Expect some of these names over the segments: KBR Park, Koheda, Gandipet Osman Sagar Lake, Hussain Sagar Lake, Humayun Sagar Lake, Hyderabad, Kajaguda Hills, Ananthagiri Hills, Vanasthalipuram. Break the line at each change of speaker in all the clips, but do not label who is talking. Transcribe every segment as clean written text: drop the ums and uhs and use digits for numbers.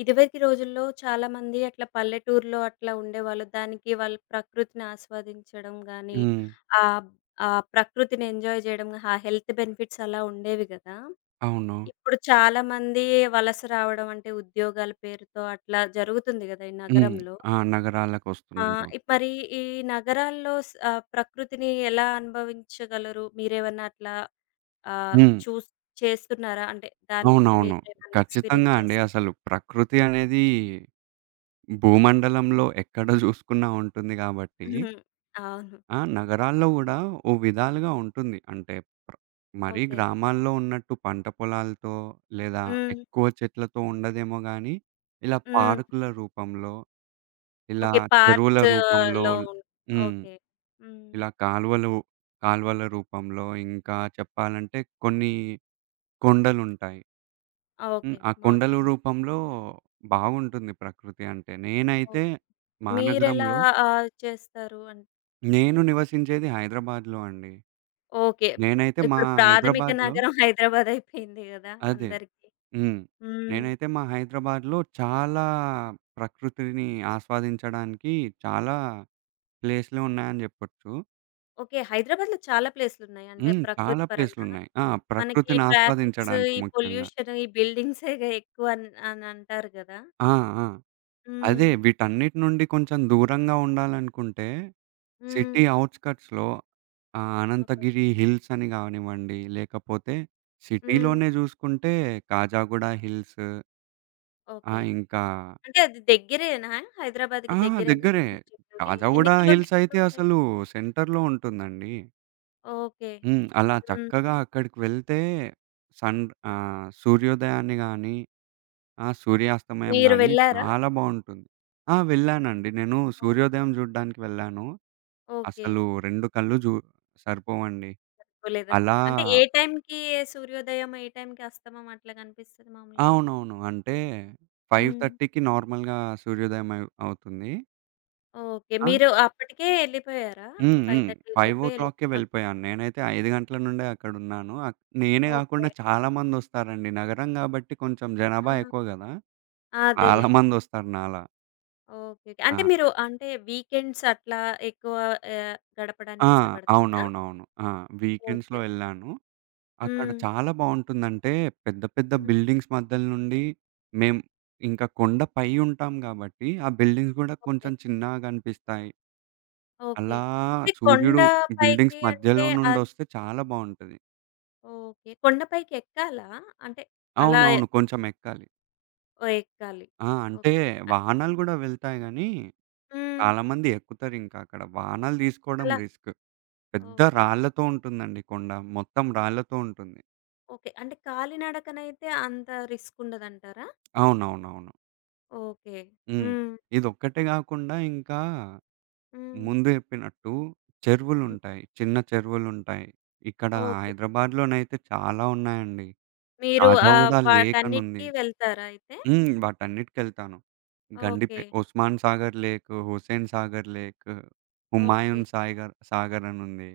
ఇదివరకి రోజుల్లో చాలామంది అట్లా పల్లెటూరులో అట్లా ఉండేవాళ్ళు. దానికి వాళ్ళు ప్రకృతిని ఆస్వాదించడం గానీ,
హ్మ్.
ఆహ్, ఆ ప్రకృతిని ఎంజాయ్ చేయడం, ఆ హెల్త్ బెనిఫిట్స్ అలా ఉండేవి గదా!
అవును.
ఇప్పుడు చాలామంది వలస రావడం అంటే ఉద్యోగాల పేరుతో అట్లా జరుగుతుంది గదా! ఈ
హ్మ్.
నగరంలో.
ఆ!
ఆ!
నగరాలకొస్తున్నారు.
మరి ఈ నగరాల్లో ప్రకృతిని ఎలా అనుభవించగలరు? మీరేమన్నా అట్లా ఆహ్,
హ్మ్.
చూస్ చేస్తున్నారా? అంటే దాన్ని
అవునవును.
మీరేమన్నా ఎక్స్‌పీరియన్స్
ఖచ్చితంగా అండి.
చేస్
అసలు ప్రకృతి అనేది భూమండలంలో ఎక్కడ జూసుకున్నా ఉంటుంది గాబట్టి,
హుహు. అవును.
ఆ! నగరాల్లో గూడా ఓ విధాలుగా ఉంటుంది. అంటే ప్ర మరీ
ఓకే.
గ్రామాల్లో ఉన్నట్టు పంట పొలాలతో లేదా
హ్మ్.
ఎక్కువ చెట్లతో ఉండదేమో గానీ, ఇలా
హ్మ్.
పార్కుల రూపంలో, ఇలా
ఓకే.
చెరువుల రూపంలో
పార్క్స్‌లో.
హ్మ్.
ఓకే. హ్మ్.
ఇలా కాలువలు కాలువల రూపంలో, ఇంకా చెప్పాలంటే కొన్ని కొండలుంటాయి.
ఆ!
హ్మ్.
ఓకే.
ఆ కొండల
మౌంటైన్స్.
రూపంలో బాగుంటుంది ప్రకృతి అంటే.
ఓకే.
నేనైతే మా
మీరెలా
నగరంలో
చేస్తారు అంటే
నేను నివసించేది హైదరాబాద్‌లో అండి.
ఓకే.
నేనైతే మా
ఇప్పుడు ప్రాథమిక
హైదరాబాద్‌లో
నగరం హైదరాబాద్ అయిపోయింది గదా
అదే.
అందరికి!
హ్మ్.
హ్మ్.
నేనైతే మా హైదరాబాద్‌లో చాలా ప్రకృతిని ఆస్వాదించడానికి చాలా ప్లేస్‌లు ఉన్నాయని జెప్పొచ్చు.
ఓకే. హైదరాబాద్‌లో చాలా ప్లేస్‌లున్నాయి. అంటే
హ్మ్.
ప్రకృతి
చాలా
పరంగా.
ప్లేస్‌లున్నాయి. ఆ!
మనకి
ప్రకృతిని
ట్రాఫిక్స్,
ఆస్వాదించడానికి
ఈ
ముఖ్యంగా.
పొల్యూషన్, ఈ బిల్డింగ్సేగా ఎక్కువ అని అంటారు గదా!
ఆ! ఆ! అదే.
హ్మ్.
వీటన్నిటి నుండి కొంచెం దూరంగా ఉండాలనుకుంటే,
హ్మ్.
సిటీ ఔట్‌స్కట్స్‌లో
ఓకే.
అనంతగిరి హిల్స్ అని గానివ్వండి, లేకపోతే
హ్మ్.
సిటీలోనే జూసుకుంటే కాజాగూడ హిల్స్
ఓకే.
ఇంకా
అంటే అది దగ్గరేనా? హైదరాబాద్‌కి
ఆ!
దగ్గరేనా
దగ్గరే.
ఇప్పుడు మీరు చెప్పేవి?
కాజాగూడ
ఎన్ని
హిల్స్
కిలోమీటర్లు
అయితే
ఉంటాయి?
అసలు సెంటర్‌లో ఉంటుందండి.
ఓకే.
హ్మ్. అలా
హ్మ్.
చక్కగా అక్కడికి వెళ్తే సన్
హ్మ్.
సూర్యోదయాన్ని గానీ, ఆ సూర్యాస్తమయం
మీరు
గానీ
వెళ్లారా?
చాలా బావుంటుంది. ఆ! వెళ్ళానండి. నేను
ఓకే.
సూర్యోదయం జూడ్డానికి వెళ్ళాను.
ఓకే.
అసలు 2 కళ్ళు సరిపోవండి.
పోలేదా?
అలా
అంటే ఏ టైంకి సూర్యోదయం, ఏ టైంకి అస్తమయం అట్లా కనిపిస్తది మామూలుగా?
అవునవును. అంటే
హ్మ్.
5:30కి నార్మల్‌గా సూర్యోదయం అవుతుంది.
ఓకే.
ఆ!
మీరు అప్పటికే ఎళ్ళిపోయారా? అప్పుడు
హ్మ్. హ్మ్.
5:30 లోపే ఎళ్ళి
5:00కే
అక్
వెళ్ళిపోయాను. నేనైతే 5 గంటల నుండే అక్కడున్నాను. నేనే గాకుండా
ఓకే.
చాలా మందొస్తారండి. నగరం గాబట్టి కొంచెం జనాభా
ఆ!
ఎక్కువ గదా! చాలా
అదేలే.
మందొస్తారు నాలా.
ఓకే.
ఆ!
అంటే మీరు అంటే వీకెండ్స్ అట్లా ఎక్కువ
ఆ!
గడపడానికి ఇష్టపడతారా?
అవునవునవును. ఆ! వీకెండ్స్‌లో
ఓకే. ఓకే.
వెళ్ళాను. అక్కడ
హ్మ్.
చాలా బావుంటుందంటే, పెద్ద పెద్ద
హ్మ్.
బిల్డింగ్స్ మధ్యల నుండి మేము ఇంకా కొండ పై ఉంటాం గాబట్టి, ఆ బిల్డింగ్స్ గూడా
ఓకే.
కొంచెం చిన్నగా గనిపిస్తాయి.
ఓకే.
అలా
అంటే కొండ
సూర్యుడు బిల్డింగ్స్
పైకి అంటే
మధ్యలో
ఆహ్,
నుండొస్తే చాలా బావుంటది.
ఓకే. కొండ పైకి ఎక్కాలా? అంటే అలా
అవునవును. కొంచెం ఎక్కాలి.
ఓ ఎక్కాలి.
ఆ! అంటే
ఓకే.
వాహనాలు గూడా వెళ్తాయి గానీ,
హ్మ్.
చాలామంది ఎక్కుతారింకా అక్కడ. వాహనాలు తీసుకోవడం
అలా
రిస్క్. పెద్ద
ఓకే.
రాళ్ళతో ఉంటుందండి కొండ. మొత్తం రాళ్ళతో ఉంటుంది.
ఓకే. అంటే కాలినడకనైతే అంత రిస్క్ ఉండదంటారా?
అవునవునవును.
ఓకే.
హ్మ్.
హ్మ్.
ఇదొక్కటే గాకుండా ఇంకా
హ్మ్.
ముందు చెప్పినట్టు
హ్మ్.
చెరువులుంటాయి. చిన్న చెరువులుంటాయి. ఇక్కడ
ఓకే.
హైదరాబాద్‌లోనైతే చాలా ఉన్నాయండి.
మీరు
కాజాగూడ లేక్ అనుంది.
వాటన్నిటికి వెళ్తారా అయితే?
హ్మ్. వాటన్నిటికెళ్తాను.
Okay.
Gandipet Osman Sagar lake, Hussain Sagar lake,
okay.
Humayun సాయిగర్ సాగర్ అనుంది.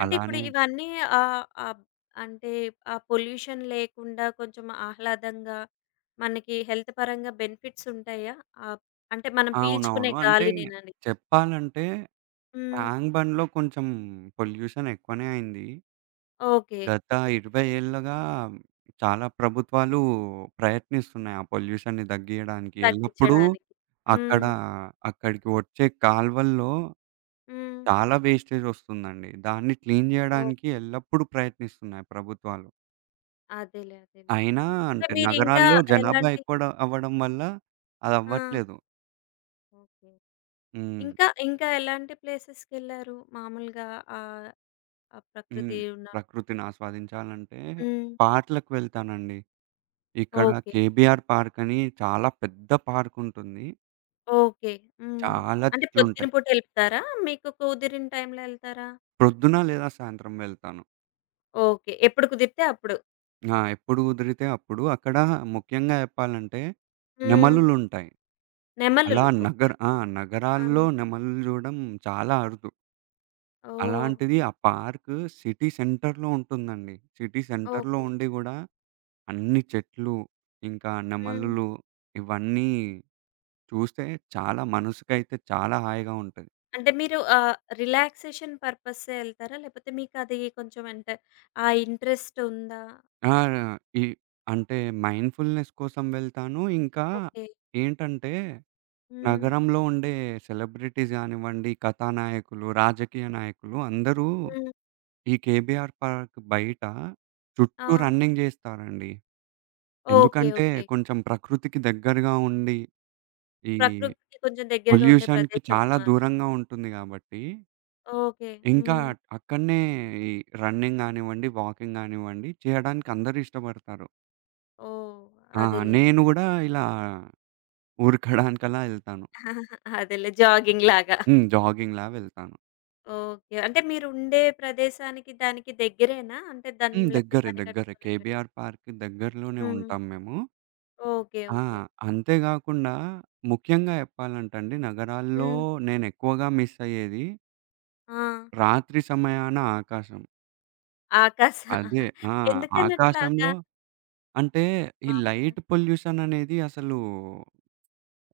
అంటే ఇప్పుడు
అలానే
ఇవన్నీ ఆహ్, ఆహ్, అంటే ఆ పొల్యూషన్ లేకుండా కొంచెం ఆహ్లాదంగా మనకి హెల్త్ పరంగా బెనిఫిట్స్ ఉంటాయా? ఆహ్, అంటే మనం
అవునవును.
పీల్చుకునే
అంటే
గాలినేనని.
చెప్పాలంటే
హ్మ్.
ట్యాంక్ బండ్‌లో కొంచెం పొల్యూషన్ ఎక్కువనే అయింది.
ఓకే.
గత 20 ఏళ్లుగా చాలా ప్రభుత్వాలు ప్రయత్నిస్తున్నాయి ఆ పొల్యూషన్‌ని తగ్గియడానికి. ఎల్లప్పుడూ
తగ్గించడానికి.
అక్కడ
హ్మ్.
అక్కడికి వచ్చే కాలువల్లో
హ్మ్.
చాలా వేస్టేజ్ వస్తుందండి. దాన్ని క్లీన్ జేయడానికి
ఓకే.
ఎల్లప్పుడూ ప్రయత్నిస్తున్నాయి ప్రభుత్వాలు.
అదేలే. అదేలే.
అయినా
అంటే
అంటే
మీరింకా
నగరాల్లో జనాభా
ఎలాంటి
ఎక్కువడ అవ్వడం వల్ల
ఆ!
అదవ్వట్లేదు.
ఓకే.
హ్మ్.
ఇంకా, ఇంకా ఎలాంటి ప్లేసెస్‌కెళ్లారు మామూలుగా ఆహ్, ఆ
హ్మ్.
ప్రకృతి ఉన్న
ప్రకృతిని ఆస్వాదించాలంటే
హ్మ్.
పార్క్‌లకు వెళ్తానండి. ఇక్కడ
ఓకే.
కేబీఆర్ పార్క్ అని చాలా పెద్ద పార్కుంటుంది.
ఓకే. హ్మ్.
చాలా
అంటే పొద్దున
తిట్లుంటాయి.
పూట ఎళ్తారా? మీకు కుదిరిన టైంలో ఎళ్తారా?
ప్రొద్దున లేదా సాయంత్రం వెళ్తాను.
ఓకే. ఎప్పుడు కుదిరితే అప్పుడు.
ఆ! ఎప్పుడు కుదిరితే అప్పుడు. అక్కడ ముఖ్యంగా చెప్పాలంటే
హ్మ్.
నెమలులుంటాయి. అలా
నెమలులు.
నగర
ఓకే.
ఆ!
ఓకే.
నగరాల్లో
ఆ!
నెమళ్ళు చూడడం చాలా అరుదు.
ఓహ్!
అలాంటిది ఆ పార్క్ సిటీ సెంటర్‌లో ఉంటుందండి. సిటీ సెంటర్‌లో
ఓకే.
ఉండి గూడా అన్ని చెట్లు, ఇంకా
హ్మ్.
నెమలులు ఇవన్నీ చూస్తే చాలా మనసుకైతే చాలా హాయిగా ఉంటది.
అంటే మీరు రిలాక్సేషన్ పర్పస్సే ఎళ్తారా? లేపోతే మీకది కొంచెం అంటే ఆ ఇంట్రెస్ట్ ఉందా?
ఆ! ఈ అంటే మైండ్‌ఫుల్‌నెస్ కోసం వెళ్తాను. ఇంకా
ఓకే.
ఏంటంటే,
హ్మ్.
నగరంలో ఉండే సెలబ్రిటీస్ గానివ్వండి, కథానాయకులు, రాజకీయ నాయకులు అందరూ
హ్మ్.
ఈ కేబీఆర్ పార్క్ బయట
ఆ!
చుట్టూ రన్నింగ్ జేస్తారండి.
ఓకే.
ఎందుకంటే,
ఓకే.
కొంచెం ప్రకృతికి దగ్గరగా ఉండి, ఈ
ప్రకృతికి కొంచెం దగ్గరగా ఉండే
పొల్యూషన్‌కి చాలా
ప్రదేశమా?
దూరంగా ఉంటుంది గాబట్టి,
ఓకే.
ఇంకా
హ్మ్.
అక్కడనే ఈ రన్నింగ్ గానివ్వండి, వాకింగ్ గానివ్వండి చేయడానికి అందరూ ఇష్టపడతారు.
ఓహ్!
ఆ!
అదేలెండి.
నేను గూడా ఇలా ఉరకడానికలా ఎళ్తాను.
అదేలే జాగింగ్‌లాగా.
హ్మ్. జాగింగ్‌లా వెళ్తాను.
ఓకే. అంటే మీరుండే ప్రదేశానికి దానికి దగ్గరేనా? అంటే
హ్మ్.
దాన్ని లేకపోతే
దగ్గరే, దగ్గరే.
పరిగెట్టుకొని వెళ్ళడం.
కేబీఆర్ పార్క్ దగ్గరలోనే
హ్మ్.
ఉంటాం మేము.
ఓకే.
ఆ!
ఓకే.
అంతే గాకుండా ముఖ్యంగా చెప్పాలంటే అండి నగరాల్లో
హ్మ్.
నేనెక్కువగా మిస్ అయ్యేది
ఆ!
రాత్రి సమయాన ఆకాశం.
ఆకాశం.
అదే ఆ!
ఎందుకనట్లాగా
ఆకాశంలో అంటే ఈ
మామూలుగా?
లైట్ పొల్యూషన్ అనేది అసలు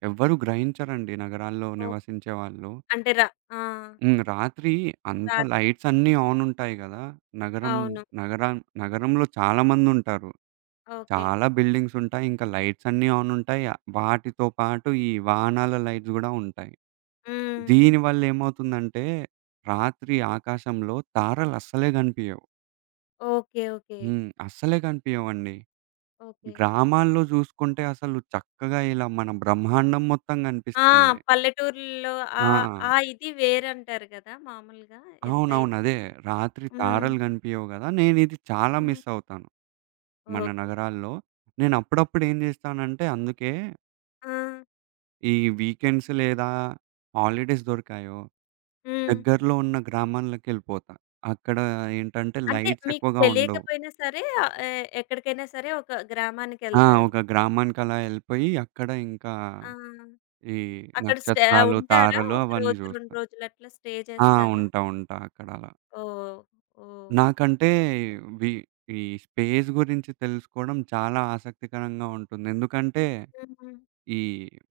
ఎవ్వరు గ్రహించరండి నగరాల్లో
ఓహ్!
నివసించే వాళ్ళు.
అంటే రా ఆ!
హ్మ్. రాత్రి అంతా
రాత్రి.
లైట్సన్నీ ఆన్ ఉంటాయి గదా! నగరం
అవును.
నగరా నగరంలో చాలా మందుంటారు.
ఓకే.
చాలా బిల్డింగ్సుంటాయి. ఇంకా లైట్సన్నీ ఆన్ ఉంటాయి. వాటితో పాటు ఈ వాహనాల లైట్స్ గూడా ఉంటాయి.
హ్మ్.
దీని వల్లేమవుతుందంటే రాత్రి ఆకాశంలో తారలు అస్సలే గనిపియవు.
ఓకే. ఓకే.
హ్మ్. అస్సలే కనిపియవండి.
ఓకే.
గ్రామాల్లో జూసుకుంటే అసలు చక్కగా ఇలా మన బ్రహ్మాండం మొత్తం
ఆ!
గనిపిస్తుంది.
పల్లెటూర్లలో ఆ
ఆ!
ఆ ఇది వేరంటారు గదా మామూలుగా
అవునవును.
ఎంతైనా!
అదే. రాత్రి
హ్మ్.
తారలు గనిపియవు గదా! నేనిది చాలా
హ్మ్.
మిస్ అవుతాను. మన
ఓకే.
నగరాల్లో. నేనప్పుడప్పుడు ఏం జేస్తానంటే, అందుకే
ఆ!
ఈ వీకెండ్స్ లేదా హాలిడేస్ దొరికాయో,
హ్మ్.
దగ్గరలో ఉన్న గ్రామాలకెళ్ళిపోతా. అక్కడ ఏంటంటే,
అంటే
లైట్స్
మీకు
ఎక్కువగా ఉండవు.
తెలియకపోయినా సరే ఎక్కడికైనా సరే ఒక
ఆ!
గ్రామానికెళ్తారు.
ఒక గ్రామానికలా యెళ్ళిపోయి, అక్కడ ఇంకా
ఆ!
ఈ
అక్కడ స్టే
నక్షత్రాలు,
ఉంటారా?
తారలు
ఒక
అవన్నీ
రోజు,
జూస్తా.
2 రోజులు అట్లా స్టే
ఆ!
చేస్తారా?
ఉంటా. ఉంటా అక్కడ అలా.
ఓహ్! ఓహ్!
నాకంటే వి ఈ స్పేస్ గురించి తెలుసుకోవడం చాలా ఆసక్తికరంగా ఉంటుంది. ఎందుకంటే,
హుహు.
ఈ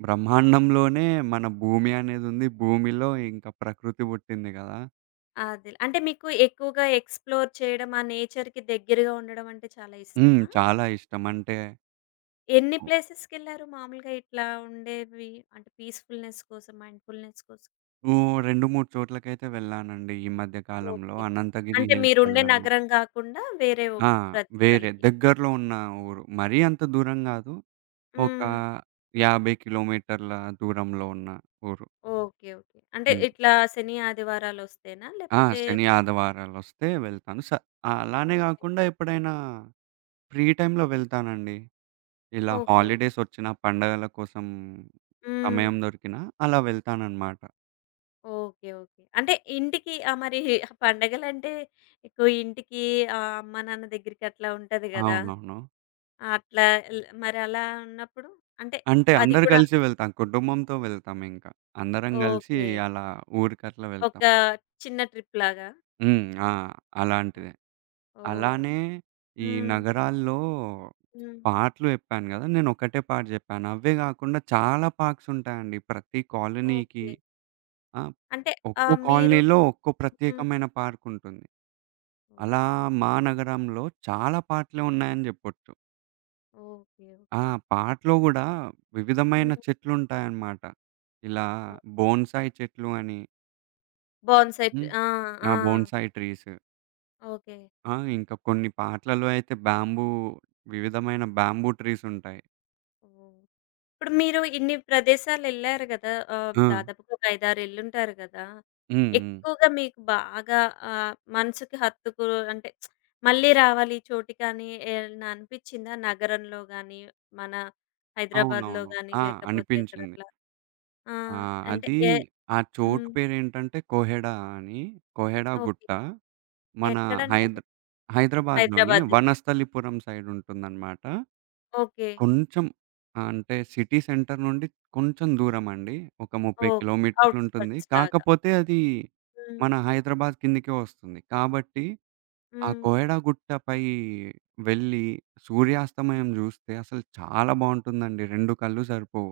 బ్రహ్మాండంలోనే మన భూమి అనేదుంది. భూమిలో ఇంకా ప్రకృతి పుట్టింది గదా!
అదే. అంటే మీకు ఎక్కువగా ఎక్స్‌ప్లోర్ చేయడం, ఆ నేచర్‌కి దగ్గరగా ఉండడం అంటే చాలా
హ్మ్.
ఇష్టమా?
చాలా ఇష్టం. అంటే
ఎన్ని
ఓ
ప్లేసెస్‌కెళ్లారు మామూలుగా ఇట్లా ఉండేవి? అంటే పీస్‌ఫుల్‌నెస్ కోసం, మైండ్‌ఫుల్‌నెస్ కోసం.
2, 3 చోట్లకైతే వెళ్ళానండి ఈ మధ్య కాలంలో.
ఓకే.
అనంతగిరి
అంటే
హిల్స్
మీరుండే
వెళ్ళాను.
నగరం కాకుండా వేరే ఓ
ఆ! వేరే
ప్రదేశాలకి.
దగ్గరలో ఉన్న ఊరు. మరీ అంత దూరం గాదు. ఒక
హ్మ్.
50 కిలోమీటర్ల దూరంలో ఉన్న ఊరు.
ఓకే. ఓకే. అంటే
హ్మ్.
ఇట్లా శని, ఆదివారాలొస్తేనా?
ఆ!
లేపోతే
శని, ఆదివారాలొస్తే వెళ్తాను. అలానే
ఓకే.
గాకుండా ఎప్పుడైనా ఫ్రీ టైమ్‌లో వెళ్తానండి. ఇలా
ఓకే.
హాలిడేసొచ్చినా, పండగల కోసం
హ్మ్.
సమయం దొరికినా అలా వెళ్తాననమాట.
ఓకే. ఓకే. అంటే ఇంటికి మరి పండగలంటే ఎక్కువ ఇంటికి అమ్మ, నాన్న దగ్గరికి అట్లా ఉంటది గదా!
అవునవును.
అట్లా మరి అలా ఉన్నప్పుడు? అంటే
అంటే
అది
అందరు
కూడా
కలిసి వెళ్తాం. కుటుంబంతో వెళ్తామింక. అందరం గలిసి
ఓకే.
అలా ఊరికట్లా
ఒక
వెళ్తాం.
చిన్న ట్రిప్‌లాగా?
హ్మ్. ఆ! అలాంటిదే.
ఓహ్!
అలానే ఈ
హ్మ్.
నగరాల్లో
హ్మ్.
పాటలు జెప్పాను గదా! నేనొకటే పాట జెప్పాను. అవే గాకుండా చాలా పార్క్సుంటాయండి. ప్రతి కాలనీకి
ఓకే.
ఆ!
అంటే
ఒక్కో
మీరు
కాలనీలో ఒక్కో
హ్మ్.
ప్రత్యేకమైన పార్కుంటుంది. అలా
ఓహ్!
మా నగరంలో చాలా పార్క్‌లే ఉన్నాయని జెప్పొచ్చు.
ఓకే.
ఆ!
ఓకే.
పార్క్‌లో గూడా వివిధమైన
హ్మ్.
చెట్లుంటాయన్నమాట. ఇలా
ఓకే.
బోన్సాయి చెట్లు అని
బోన్‌సై ట్రీ.
హ్మ్.
ఆ!
ఆ!
ఆ!
Bonsai trees.
ఓకే.
ఆ! ఇంకా కొన్ని పార్క్‌లలో అయితే బ్యాంబూ వివిధమైన బ్యాంబూ ట్రీసుంటాయి.
ఓహ్! ఇప్పుడు మీరు ఇన్ని ప్రదేశాలెళ్లారు గదా!
ఆ!
దాదాపుగా ఒక 5, 6 ఎళ్ళుంటారు గదా!
హ్మ్. హ్మ్.
ఎక్కువగా మీకు బాగా మనసుకి హత్తుకు అంటే మళ్ళీ రావాలి ఈ చోటికి అని ఏమన్నా అనిపిచ్చిందా? నగరంలో గాని, మన హైదరాబాద్‌లో
అవునవును.
గాని
ఆ!
లేకపోతే
అనిపించింది.
ఎక్కడట్లా? ఆ!
ఆ!
అంటే
అది
ఏ
ఆ చోటు
హ్మ్.
పేరేంటంటే, కోహెడా అని. కోహెడా
ఓకే.
గుట్ట. మన
ఎక్కడంటే?
హైద్ హైదరాబాద్‌లోనే
హైదరాబాద్ దగ్గర.
వనస్థలిపురం సైడ్ ఉంటుందనమాట.
ఓకే.
కొంచెం అంటే సిటీ సెంటర్ నుండి కొంచెం దూరమండి. ఒక 30
ఓకే.
కిలోమీటర్లు ఉంటుంది.
ఔట్‌స్కట్స్ లాగా.
కాకపోతే అది
హ్మ్.
మన హైదరాబాద్ కిందకే వస్తుంది. కాబట్టి ఆ
హ్మ్.
కోయడా గుట్టపై వెళ్ళి సూర్యాస్తమయం జూస్తే అసలు చాలా బావుంటుందండి. 2 కళ్ళు సరిపోవు.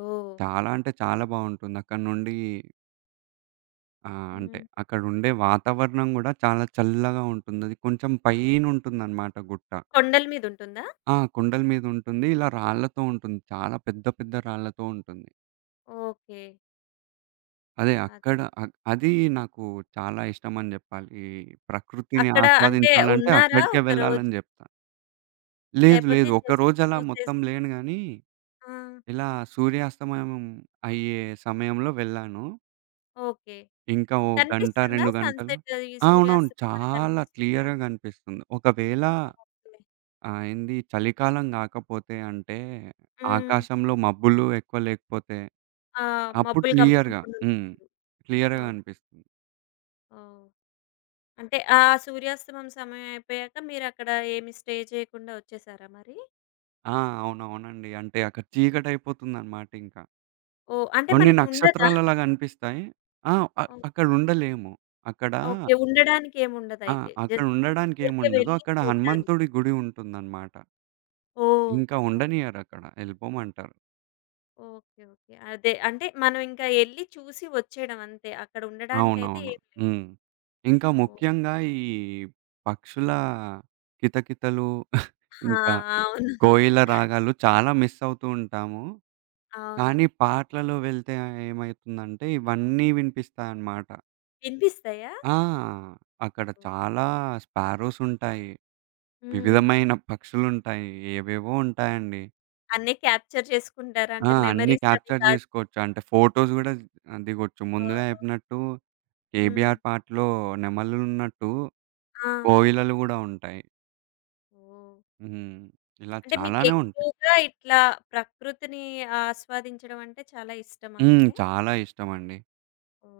ఓహ్!
చాలా అంటే చాలా బావుంటుంది. అక్కడి నుండి ఆ! అంటే
హ్మ్.
అక్కడుండే వాతావరణం గూడా చాలా చల్లగా ఉంటుందది. కొంచెం పైనుంటుందనమాట గుట్ట.
కొండల మీదుంటుందా?
ఆ! కొండల మీదుంటుంది. ఇలా రాళ్ళతో ఉంటుంది. చాలా పెద్ద పెద్ద రాళ్ళతో ఉంటుంది.
ఓకే.
అదే
అదే.
అక్కడ అది నాకు చాలా ఇష్టమని జెప్పాలి. ఈ ప్రకృతిని
అక్కడ అంటే
ఆస్వాదించాలంటే
ఉన్నారా
అక్కడికే
ఒకరోజు?
వెళ్ళాలని జెప్తా. లేదు
లేపోతే
లేదు.
జస్ట్
ఒకరోజు అలా మొత్తం
చూసేసి
లేను గానీ,
ఆ!
ఇలా సూర్యాస్తమయం అయ్యే సమయంలో వెళ్ళాను.
ఓకే.
ఇంకా ఓ గంట,
కనిపిస్తుందా
2 గంటలు
సన్‌సెట్ ఈ
అవునవును.
సూర్యాస్తమయం అది
చాలా
కనిపిస్తుందా?
క్లియర్‌గా గనిపిస్తుంది. ఒకవేళ
ఓకే.
ఆ! ఏంది చలికాలం గాకపోతే అంటే,
హ్మ్.
ఆకాశంలో మబ్బులు ఎక్కువ లేకపోతే,
ఆ!
అప్పుడు
మబ్బులు
క్లియర్‌గా
కమ్ముకోకుండా
హ్మ్.
ఉన్నప్పుడు.
క్లియర్‌గా
ఓకే.
కనిపిస్తుంది.
ఓహ్! అంటే ఆ సూర్యాస్తమయం సమయం అయిపోయాక మీరక్కడ ఏమి స్టే చేయకుండా వచ్చేసారా మరి?
ఆ! అవునవునండి. అంటే అక్కడ చీకటయిపోతుందనమాట ఇంకా.
ఓహ్! అంటే
కొన్ని
మనకి ఉండదా?
నక్షత్రాలలా కనిపిస్తాయి. ఆ!
ఓకే.
అక్కడుండలేము. అక్కడ
ఓకే. ఉండడానికి
ఆ!
ఏముండదయితే.
అక్కడ
జస్ట్ ఊరికే
ఉండడానికేముండదు.
వెళ్లి
అక్కడ
చూడ్డానికి.
హనుమంతుడి గుడి ఉంటుందనమాట.
ఓహ్!
ఇంకా
ఓకే.
ఉండనియ్యరక్కడ. యెళ్ళిపోమంటారు.
ఓకే. ఓకే. అదే. అంటే మనం ఇంకా ఎళ్లి చూసి వచ్చేయడం అంతే. అక్కడ ఉండడానికైతే
అవునవును.
ఏం లేదు.
హ్మ్. ఇంకా
ఓహ్!
ముఖ్యంగా ఈ పక్షుల కితకితలు
ఆ!
ఇంకా
అవును.
కోయిల రాగాలు చాలా మిస్ అవుతూ ఉంటాము.
అవును.
కానీ పాటలలో వెళ్తే ఏమైతుందంటే ఇవన్నీ వినిపిస్తాయన్నమాట.
వినిపిస్తాయా?
ఆ! అక్కడ
హ్మ్.
చాలా స్పారోస్ ఉంటాయి.
హ్మ్.
వివిధమైన పక్షులుంటాయి. ఏవేవో ఉంటాయండి.
అన్నీ క్యాప్చర్ చేసుకుంటారా?
ఆ!
అంటే
అన్నీ
మెమరీస్ అవి
క్యాప్చర్
దాంట్లో
జేసుకోవచ్చు. అంటే ఫోటోస్ గూడా దిగొచ్చు. ముందుగా చెప్పినట్టు
హ్మ్.
'కేబీఆర్' పాటలో నెమలులున్నట్టు
ఆ!
కోయిలలు గూడా ఉంటాయి.
ఓహ్!
హ్మ్. ఇలా
అంటే
చాలానే ఉంటాయి.
మీకెక్కువగా ఇట్లా ప్రకృతిని ఆస్వాదించడం అంటే చాలా ఇష్టమా
హ్మ్.
అయితే?
చాలా ఇష్టమండి.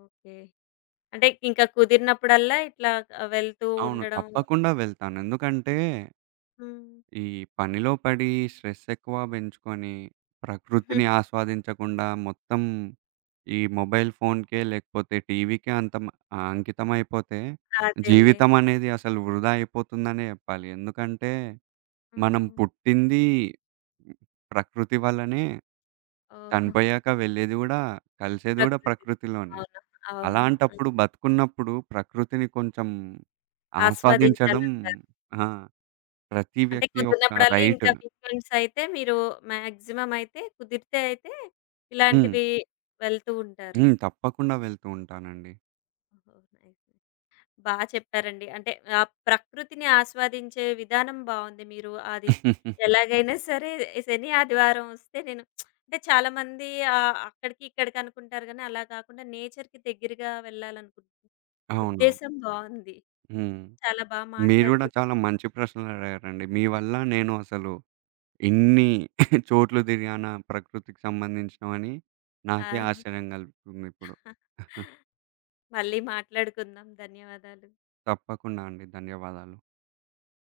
ఓకే. అంటే ఇంకా కుదిరినప్పుడల్లా ఇట్లా వెళ్తూ
అవును.
ఉండడం
తప్పకుండా వెళ్తాను. ఎందుకంటే,
హ్మ్.
ఈ పనిలో పడి స్ట్రెస్ ఎక్కువ పెంచుకొని, ప్రకృతిని ఆస్వాదించకుండా మొత్తం ఈ మొబైల్ ఫోన్‌కే లేకపోతే టీవీకే అంతం అంకితమైపోతే
అదేలే.
జీవితం అనేది అసలు వృధా అయిపోతుందనే జెప్పాలి. ఎందుకంటే, మనం
హ్మ్.
పుట్టింది ప్రకృతి వల్లనే.
ఓహో!
చనిపోయాక వెళ్ళేది గూడా కలిసేది గూడా
ప్రకృతి.
ప్రకృతిలోనే.
అవును. అవును. హ్మ్.
అలాంటప్పుడు బతుకున్నప్పుడు ప్రకృతిని కొంచెం ఆస్వాదించడం
ఆస్వాదించాలంటారు.
ఆ! ప్రతి
అంటే
వ్యక్తి యొక్క
కుదిరినప్పుడల్లా
రైట్.
ఇంకా వీకెండ్స్ అయితే మీరు మాక్సిమం అయితే కుదిరితే అయితే
హ్మ్.
ఇలాంటివి వెళ్తూ ఉంటారు.
హ్మ్. తప్పకుండా వెళ్తూ ఉంటానండి.
ఓహో! నైస్. బా చెప్పారండి. అంటే ఆ ప్రకృతిని ఆస్వాదించే విధానం బావుంది. మీరు అది ఎలాగైనా సరే శని, ఆదివారం వస్తే నేను అంటే చాలామంది అక్కడికి ఇక్కడికి అనుకుంటారు గానీ అలా కాకుండా నేచర్‌కి దగ్గరగా వెళ్ళాలనుకున్న
అవునవును.
ఉద్దేశ్యం బావుంది.
హ్మ్.
చాలా బా
మీరు గూడా
మాట్లాడుకు
చాలా మంచి ప్రశ్నలడిగారండి. మీ వల్ల నేను అసలు ఇన్ని చోట్లు తిరిగానా ప్రకృతికి సంబంధించినవని నాకే
ఆ!
ఆశ్చర్యం గలుగుతుందిప్పుడు.
మళ్ళీ మాట్లాడుకుందాం. ధన్యవాదాలు.
తప్పకుండా అండి. ధన్యవాదాలు.